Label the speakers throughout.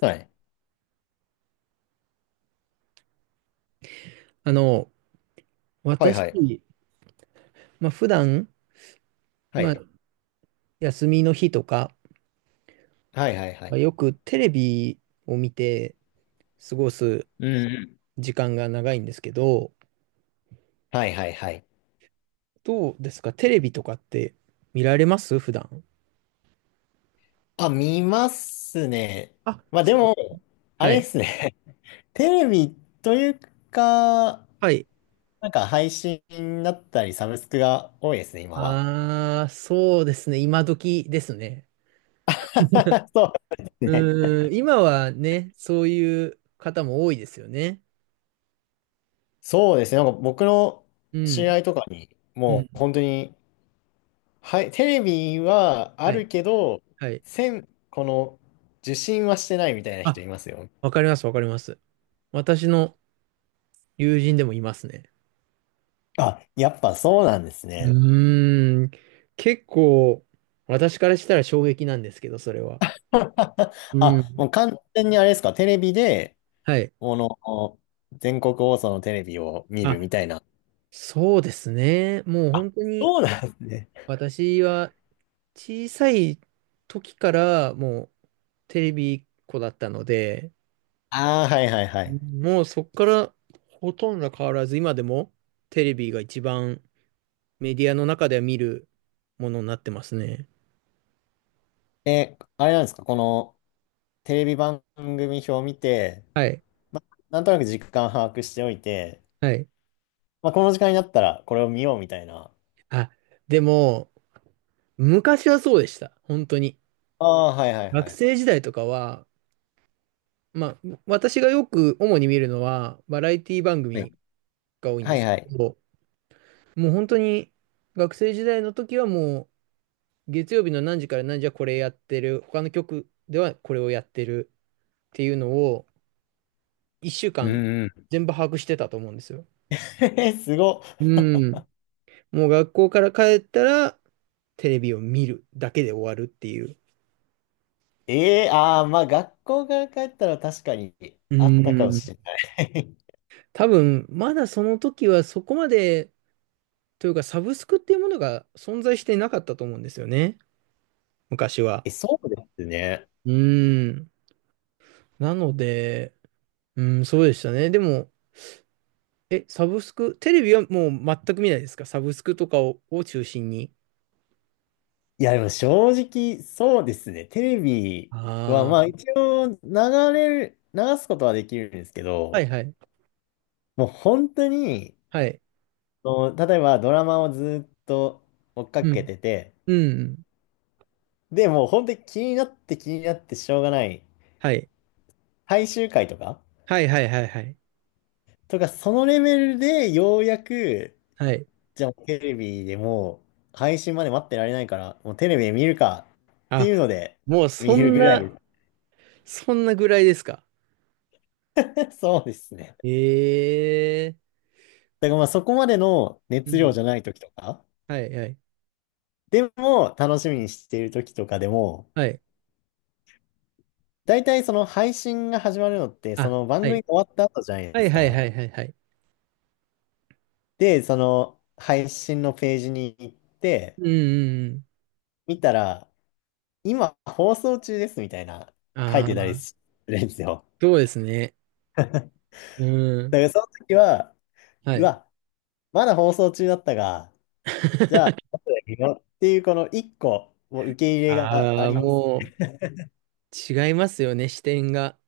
Speaker 1: はい。
Speaker 2: あの、
Speaker 1: はい
Speaker 2: 私、
Speaker 1: はい。
Speaker 2: まあ、普段、
Speaker 1: は
Speaker 2: まあ、
Speaker 1: い。
Speaker 2: 休みの日とか、
Speaker 1: はいはいは
Speaker 2: まあ、
Speaker 1: い。
Speaker 2: よくテレビを見て過ごす
Speaker 1: うんうん。
Speaker 2: 時間が長いんですけど、
Speaker 1: はいはいはい。
Speaker 2: どうですかテレビとかって見られます普段？
Speaker 1: あ、見ますね。
Speaker 2: あ、
Speaker 1: まあで
Speaker 2: そうか。
Speaker 1: も、あ
Speaker 2: は
Speaker 1: れで
Speaker 2: い。
Speaker 1: すね。テレビというか、
Speaker 2: はい。
Speaker 1: なんか配信だったりサブスクが多いですね、今は。
Speaker 2: ああ、そうですね。今時ですね。
Speaker 1: そうですね。
Speaker 2: 今はね、そういう方も多いですよね。
Speaker 1: そうですね。なんか僕の
Speaker 2: う
Speaker 1: 知り
Speaker 2: ん。
Speaker 1: 合いとかに、
Speaker 2: う
Speaker 1: も
Speaker 2: ん。
Speaker 1: う本当に、はい、テレビはあ
Speaker 2: はい。
Speaker 1: るけど、
Speaker 2: はい。
Speaker 1: この、受信はしてないみたいな人
Speaker 2: あ、
Speaker 1: いますよ。
Speaker 2: わかります、わかります。私の友人でもいますね。
Speaker 1: あ、やっぱそうなんですね。
Speaker 2: うーん。結構、私からしたら衝撃なんですけど、それは。う
Speaker 1: あ、も
Speaker 2: ん。
Speaker 1: う完全にあれですか、テレビで、
Speaker 2: はい。
Speaker 1: この、全国放送のテレビを見るみ
Speaker 2: あ、
Speaker 1: たいな。
Speaker 2: そうですね。もう本当に、
Speaker 1: そうなんですね。
Speaker 2: 私は小さい時からもうテレビっ子だったので、
Speaker 1: ああ、はいはいはい。
Speaker 2: もうそっからほとんど変わらず、今でもテレビが一番メディアの中では見るものになってますね。
Speaker 1: え、あれなんですか、このテレビ番組表を見て、
Speaker 2: はい。
Speaker 1: ま、なんとなく時間把握しておいて、
Speaker 2: はい。
Speaker 1: まあ、この時間になったらこれを見ようみたいな。
Speaker 2: あ、でも、昔はそうでした。本当に。
Speaker 1: ああ、はいはい
Speaker 2: 学
Speaker 1: はい。
Speaker 2: 生時代とかは、まあ、私がよく主に見るのは、バラエティ番
Speaker 1: はい
Speaker 2: 組が多いん
Speaker 1: は
Speaker 2: で
Speaker 1: い
Speaker 2: す
Speaker 1: は
Speaker 2: け
Speaker 1: い。
Speaker 2: ど、もう本当に学生時代の時はもう、月曜日の何時から何時はこれやってる、他の局ではこれをやってるっていうのを、1週
Speaker 1: う
Speaker 2: 間
Speaker 1: んうん。
Speaker 2: 全部把握してたと思うんですよ。
Speaker 1: えすご
Speaker 2: う
Speaker 1: っ。
Speaker 2: ん。もう学校から帰ったら、テレビを見るだけで終わるっていう。
Speaker 1: ええああまあ学校から帰ったら確かに
Speaker 2: う
Speaker 1: あったかも
Speaker 2: ん。
Speaker 1: しれない。
Speaker 2: 多分、まだその時はそこまで、というか、サブスクっていうものが存在していなかったと思うんですよね。昔 は。
Speaker 1: え、そうですね。
Speaker 2: うーん。なので、うん、そうでしたね。でも、サブスク、テレビはもう全く見ないですかサブスクとかを、中心に。
Speaker 1: いや、でも正直、そうですね。テレビは、
Speaker 2: あ
Speaker 1: まあ
Speaker 2: あ、
Speaker 1: 一応流れる、流すことはできるんですけ
Speaker 2: はい
Speaker 1: ど、
Speaker 2: はい。
Speaker 1: もう本当に、
Speaker 2: はい。
Speaker 1: その例えばドラマをずっと追っか
Speaker 2: う
Speaker 1: け
Speaker 2: ん。
Speaker 1: てて、
Speaker 2: うん。
Speaker 1: で、もう本当に気になって気になってしょうがない、
Speaker 2: はい。
Speaker 1: 最終回とか、
Speaker 2: はいはいはいはい。
Speaker 1: とか、そのレベルでようやく、
Speaker 2: はい。
Speaker 1: じゃあテレビでもう配信まで待ってられないから、もうテレビで見るかって
Speaker 2: あ、
Speaker 1: いうので、
Speaker 2: もう
Speaker 1: 見
Speaker 2: そ
Speaker 1: る
Speaker 2: ん
Speaker 1: ぐら
Speaker 2: な、
Speaker 1: い。
Speaker 2: そんなぐらいですか。
Speaker 1: そうですね。
Speaker 2: ええ
Speaker 1: だからまあそこまでの
Speaker 2: ーう
Speaker 1: 熱量
Speaker 2: ん。
Speaker 1: じゃない時とか、
Speaker 2: はいはい。
Speaker 1: でも楽しみにしている時とかでも、
Speaker 2: はい。
Speaker 1: 大体その配信が始まるのって、そ
Speaker 2: あ、
Speaker 1: の
Speaker 2: は
Speaker 1: 番組
Speaker 2: い。
Speaker 1: が終わった後じゃない
Speaker 2: は
Speaker 1: で
Speaker 2: い
Speaker 1: す
Speaker 2: はい
Speaker 1: か。
Speaker 2: はいはいはい。
Speaker 1: で、その配信のページに行って、
Speaker 2: うんうん
Speaker 1: 見たら、今放送中ですみたいな
Speaker 2: うん。
Speaker 1: 書いてた
Speaker 2: あ、
Speaker 1: りするんですよ。
Speaker 2: そうですね。うん。
Speaker 1: だからその時は、
Speaker 2: は
Speaker 1: う
Speaker 2: い。
Speaker 1: わ、まだ放送中だったが、じゃあ、後で見ようっていうこの一個、もう受け入れがあ
Speaker 2: ああ、
Speaker 1: ります。
Speaker 2: もう違いますよね、視点が。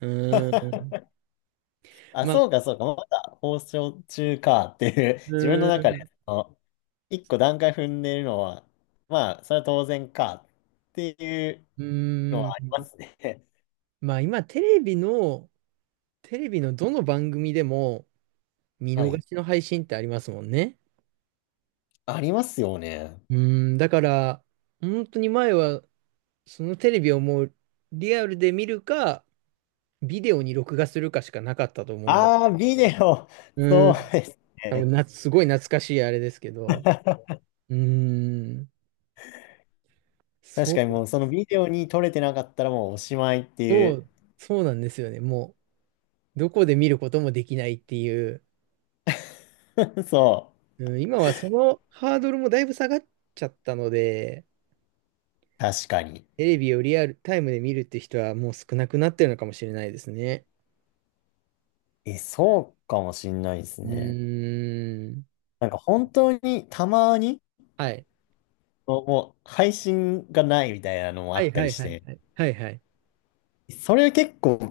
Speaker 2: うーん。
Speaker 1: あ、
Speaker 2: ま
Speaker 1: そう
Speaker 2: あ、
Speaker 1: か、そうか。まだ放送中かっていう、自分
Speaker 2: う
Speaker 1: の
Speaker 2: ー
Speaker 1: 中で、
Speaker 2: ん。
Speaker 1: その一個段階踏んでるのは、まあ、それは当然かっていう
Speaker 2: う
Speaker 1: の
Speaker 2: ん。
Speaker 1: はありますね。
Speaker 2: まあ、今、テレビのどの番組でも見
Speaker 1: は
Speaker 2: 逃
Speaker 1: い。
Speaker 2: しの配信ってありますもんね。
Speaker 1: ありますよね。
Speaker 2: うーん。だから、本当に前は、そのテレビをもうリアルで見るか、ビデオに録画するかしかなかったと思うの
Speaker 1: ああ、ビデ
Speaker 2: で。
Speaker 1: オ。
Speaker 2: う
Speaker 1: そう
Speaker 2: ん。
Speaker 1: です
Speaker 2: 多分
Speaker 1: ね。
Speaker 2: な、すごい懐かしいあれですけど。うーん。
Speaker 1: 確かに
Speaker 2: そ
Speaker 1: もう、そのビデオに撮れてなかったらもうおしまいっていう。
Speaker 2: う、そうなんですよね。もう、どこで見ることもできないっていう。
Speaker 1: そう。
Speaker 2: うん、今はそのハードルもだいぶ下がっちゃったので、
Speaker 1: 確かに。
Speaker 2: テレビをリアルタイムで見るって人はもう少なくなってるのかもしれないですね。
Speaker 1: え、そうかもしんないです
Speaker 2: う
Speaker 1: ね。
Speaker 2: ーん。
Speaker 1: なんか本当にたまに、
Speaker 2: はい。
Speaker 1: もう配信がないみたいなのもあ
Speaker 2: はい
Speaker 1: った
Speaker 2: は
Speaker 1: り
Speaker 2: い
Speaker 1: し
Speaker 2: はい
Speaker 1: て、
Speaker 2: はい。はいはい。
Speaker 1: それは結構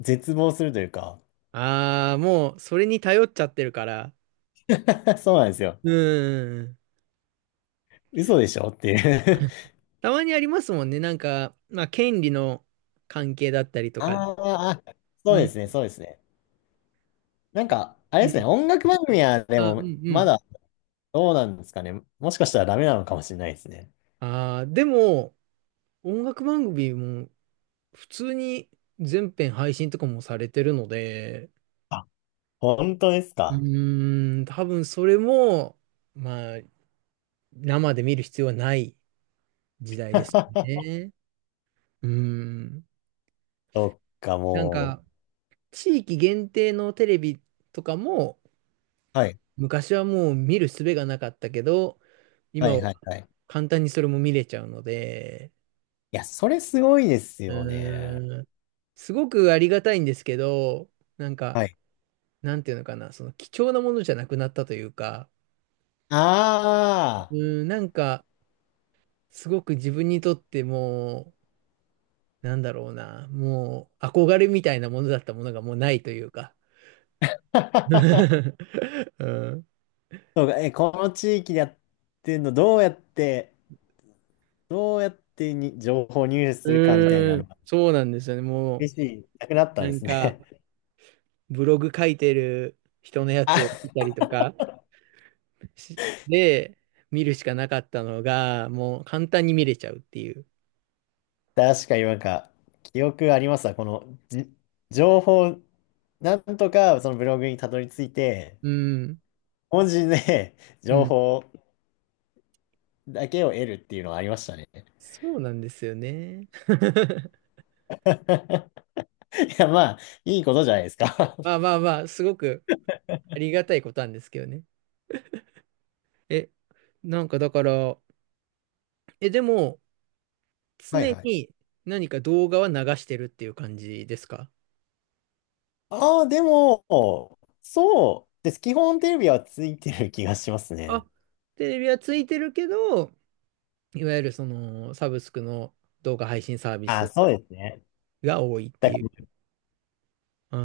Speaker 1: 絶望するというか。
Speaker 2: ああ、もうそれに頼っちゃってるから。
Speaker 1: そうなんですよ。
Speaker 2: うーん。
Speaker 1: 嘘でしょっていう。
Speaker 2: たまにありますもんね。なんか、まあ、権利の関係だったり とか
Speaker 1: あ
Speaker 2: で。
Speaker 1: ーあ、そ
Speaker 2: う
Speaker 1: うで
Speaker 2: ん。
Speaker 1: すね、そうですね。なんか、あれ
Speaker 2: う
Speaker 1: ですね、
Speaker 2: ん。
Speaker 1: 音楽番組はで
Speaker 2: あ、うん
Speaker 1: も、
Speaker 2: う
Speaker 1: ま
Speaker 2: ん。
Speaker 1: だどうなんですかね。もしかしたらダメなのかもしれないですね。
Speaker 2: ああ、でも、音楽番組も普通に全編配信とかもされてるので、
Speaker 1: あ、本当です
Speaker 2: う
Speaker 1: か。
Speaker 2: ーん、多分それも、まあ、生で見る必要はない時代です ね。うん。
Speaker 1: そっか、
Speaker 2: なん
Speaker 1: も
Speaker 2: か、地域限定のテレビとかも、
Speaker 1: う。はい、
Speaker 2: 昔はもう見る術がなかったけど、
Speaker 1: は
Speaker 2: 今
Speaker 1: い、
Speaker 2: は
Speaker 1: はい、はい。
Speaker 2: 簡単にそれも見れちゃうので、
Speaker 1: いや、それすごいです
Speaker 2: う
Speaker 1: よね。
Speaker 2: ーん、すごくありがたいんですけど、なんか、
Speaker 1: はい。
Speaker 2: なんていうのかな、その貴重なものじゃなくなったというか、
Speaker 1: あ
Speaker 2: うん、なんか、すごく自分にとってもう、なんだろうな、もう憧れみたいなものだったものがもうないというか。
Speaker 1: あ。
Speaker 2: うん、
Speaker 1: そうか、え、この地域でやってんの、どうやってに情報入手
Speaker 2: う
Speaker 1: するかみたいな
Speaker 2: ー
Speaker 1: の
Speaker 2: ん、
Speaker 1: が、
Speaker 2: そうなんですよね。も
Speaker 1: 厳しい、なくなっ
Speaker 2: う、
Speaker 1: たん
Speaker 2: な
Speaker 1: で
Speaker 2: ん
Speaker 1: す
Speaker 2: か、
Speaker 1: ね。
Speaker 2: ブログ書いてる人のやつ を
Speaker 1: あ、
Speaker 2: 見たりとかしで、見るしかなかったのが、もう簡単に見れちゃうっていう。
Speaker 1: 確かになんか、記憶ありますわ。この、じ、情報、なんとかそのブログにたどり着いて、
Speaker 2: うん、
Speaker 1: 文字で
Speaker 2: う
Speaker 1: 情
Speaker 2: ん。
Speaker 1: 報だけを得るっていうのはありましたね。
Speaker 2: そうなんですよね。
Speaker 1: いや、まあ、いいことじゃないですか。
Speaker 2: まあまあまあ、すごくありがたいことなんですけどね。え、なんかだから、でも、
Speaker 1: はい
Speaker 2: 常
Speaker 1: はい。
Speaker 2: に何か動画は流してるっていう感じですか？
Speaker 1: ああ、でも、そうです。基本テレビはついてる気がします
Speaker 2: あ、
Speaker 1: ね。
Speaker 2: テレビはついてるけど、いわゆるそのサブスクの動画配信サービ
Speaker 1: ああ、
Speaker 2: ス
Speaker 1: そうですね。
Speaker 2: が多いって
Speaker 1: だ
Speaker 2: いう。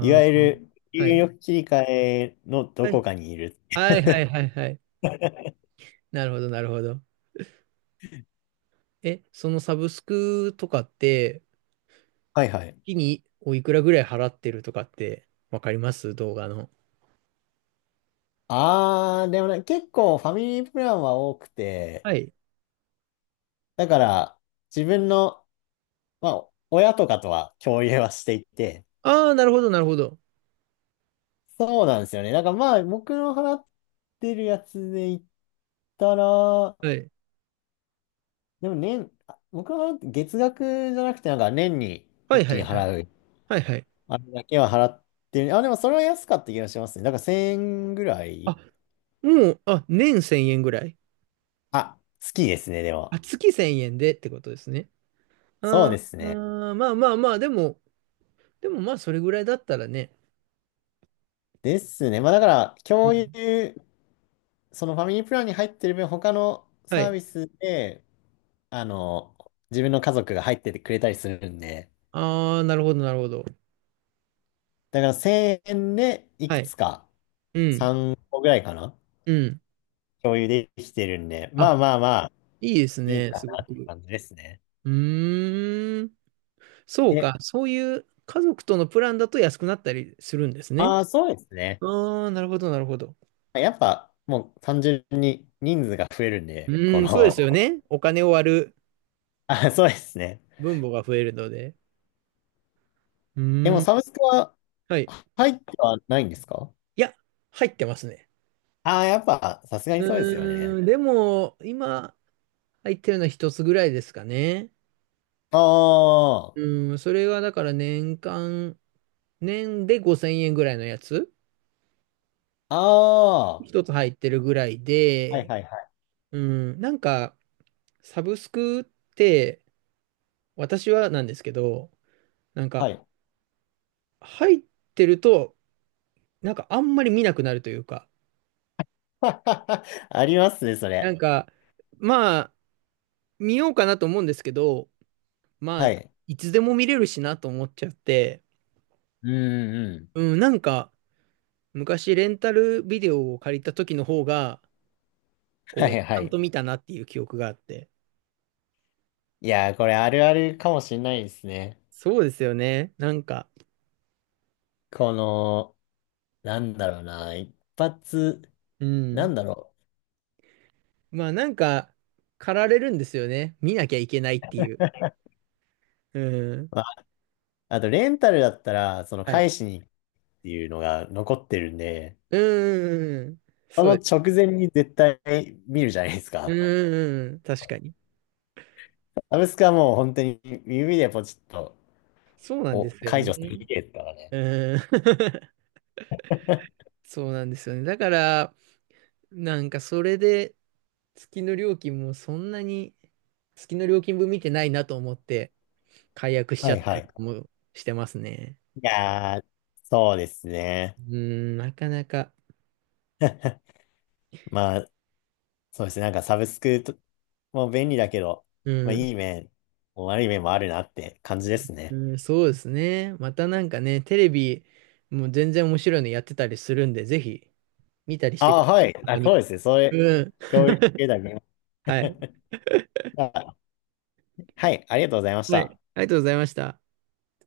Speaker 1: いわゆる、
Speaker 2: あ、は
Speaker 1: 入
Speaker 2: い。
Speaker 1: 力切り替えのど
Speaker 2: は
Speaker 1: こ
Speaker 2: い。
Speaker 1: かにいる。
Speaker 2: はいはい はいはい。なるほどなるほど。そのサブスクとかって、
Speaker 1: はいはい。
Speaker 2: 月においくらぐらい払ってるとかってわかります動画の？
Speaker 1: あー、でもね、結構ファミリープランは多くて、
Speaker 2: はい。
Speaker 1: だから自分の、まあ、親とかとは共有はしていて、
Speaker 2: ああ、なるほど、なるほど。
Speaker 1: そうなんですよね。だからまあ、僕の払ってるやつで言ったら、
Speaker 2: はい。
Speaker 1: でも、あ僕の払って月額じゃなくて、なんか年に
Speaker 2: は
Speaker 1: 一
Speaker 2: いは
Speaker 1: 気に
Speaker 2: いはい。
Speaker 1: 払う、
Speaker 2: はいはい。
Speaker 1: あれだけは払ってる。あ、でもそれは安かった気がしますね。だから1000円ぐら
Speaker 2: あ、
Speaker 1: い。
Speaker 2: もう、あ、年1000円ぐらい。
Speaker 1: 好きですね、で
Speaker 2: あ、
Speaker 1: も。
Speaker 2: 月1000円でってことですね。
Speaker 1: そう
Speaker 2: あー
Speaker 1: ですね。
Speaker 2: あー、まあまあまあ、でもまあ、それぐらいだったらね。
Speaker 1: ですね。まあだから、
Speaker 2: う
Speaker 1: 共有、
Speaker 2: ん、
Speaker 1: そのファミリープランに入ってる分、他の
Speaker 2: は
Speaker 1: サー
Speaker 2: い。
Speaker 1: ビスで、あの、自分の家族が入っててくれたりするんで、
Speaker 2: ああ、なるほど、なるほど。
Speaker 1: だから1000円でい
Speaker 2: は
Speaker 1: く
Speaker 2: い。
Speaker 1: つか、
Speaker 2: うん、
Speaker 1: 3個ぐらいかな、
Speaker 2: うん。
Speaker 1: 共有できてるんで、ま
Speaker 2: あ、
Speaker 1: あまあまあ、
Speaker 2: いいです
Speaker 1: いい
Speaker 2: ね、
Speaker 1: かな
Speaker 2: すご
Speaker 1: って
Speaker 2: く。
Speaker 1: 感じですね。
Speaker 2: うーん。そう
Speaker 1: え、
Speaker 2: か、そういう家族とのプランだと安くなったりするんですね。
Speaker 1: ああ、そうですね。
Speaker 2: ああ、なるほど、なるほど。
Speaker 1: やっぱ、もう単純に人数が増えるん
Speaker 2: う
Speaker 1: で、こ
Speaker 2: ーん、そうですよ
Speaker 1: の、
Speaker 2: ね。お金を割る
Speaker 1: あ、そうですね。
Speaker 2: 分母が増えるので。う
Speaker 1: でも
Speaker 2: ーん、
Speaker 1: サブスクは
Speaker 2: はい。
Speaker 1: 入ってはないんですか。
Speaker 2: いや、入ってますね。
Speaker 1: ああ、やっぱ、さすがにそうですよ
Speaker 2: う
Speaker 1: ね。
Speaker 2: ーん、でも、今、入ってるのは一つぐらいですかね。
Speaker 1: あ
Speaker 2: うーん、それがだから年間、年で5000円ぐらいのやつ、
Speaker 1: あ、ああ、
Speaker 2: 一つ入ってるぐらい
Speaker 1: はい
Speaker 2: で、
Speaker 1: はいはい。
Speaker 2: うん、なんか、サブスクって、私はなんですけど、なん
Speaker 1: は
Speaker 2: か、
Speaker 1: い。
Speaker 2: 入ってると、なんかあんまり見なくなるというか、
Speaker 1: ありますね、そ
Speaker 2: な
Speaker 1: れ。
Speaker 2: んか、まあ、見ようかなと思うんですけど、まあ、
Speaker 1: はい。
Speaker 2: いつでも見れるしなと思っちゃって、
Speaker 1: うんうん。
Speaker 2: うん、なんか、昔レンタルビデオを借りた時の方が、こ
Speaker 1: は
Speaker 2: う、ち
Speaker 1: いは
Speaker 2: ゃん
Speaker 1: い。
Speaker 2: と見たなっていう記憶があって。
Speaker 1: いやー、これあるあるかもしんないですね。
Speaker 2: そうですよね。なんか、
Speaker 1: この、なんだろうな、一発、
Speaker 2: う
Speaker 1: な
Speaker 2: ん。
Speaker 1: んだろ
Speaker 2: まあ、なんか、駆られるんですよね。見なきゃいけないっていう。うん。
Speaker 1: う。まあ、あと、レンタルだったら、その
Speaker 2: はい。
Speaker 1: 返しにっていうのが残ってるんで、
Speaker 2: うん、うん、うん。
Speaker 1: そ
Speaker 2: そう
Speaker 1: の
Speaker 2: です。
Speaker 1: 直前に絶対見るじゃないです
Speaker 2: うん、
Speaker 1: か。
Speaker 2: うん、うん。確かに。
Speaker 1: アブスカはもう本当に指でポチッと
Speaker 2: そうなんで
Speaker 1: お、
Speaker 2: すよ
Speaker 1: 解除する
Speaker 2: ね。
Speaker 1: 系ですからね。
Speaker 2: うん。そうなんですよね。だから、なんかそれで月の料金もそんなに月の料金分見てないなと思って解約しち
Speaker 1: は
Speaker 2: ゃっ
Speaker 1: い
Speaker 2: た
Speaker 1: は
Speaker 2: り
Speaker 1: い。
Speaker 2: もしてますね。
Speaker 1: いやー、そうですね。
Speaker 2: うん、なかなか。
Speaker 1: まあ、そうですね。なんかサブスクと、もう便利だけど、
Speaker 2: う
Speaker 1: まあ
Speaker 2: ん、
Speaker 1: いい面、もう悪い面もあるなって感じですね。
Speaker 2: うん、そうですね。またなんかね、テレビも全然面白いのやってたりするんで、ぜひ見たりして
Speaker 1: あ
Speaker 2: くだ
Speaker 1: あ、
Speaker 2: さ
Speaker 1: はい。
Speaker 2: い。たま
Speaker 1: あ、
Speaker 2: に
Speaker 1: そうで
Speaker 2: は。
Speaker 1: すね。それ、
Speaker 2: うん。
Speaker 1: 教育系だ ね。
Speaker 2: はい。
Speaker 1: あはい。ありがとうございまし
Speaker 2: はい。
Speaker 1: た。
Speaker 2: ありがとうございました。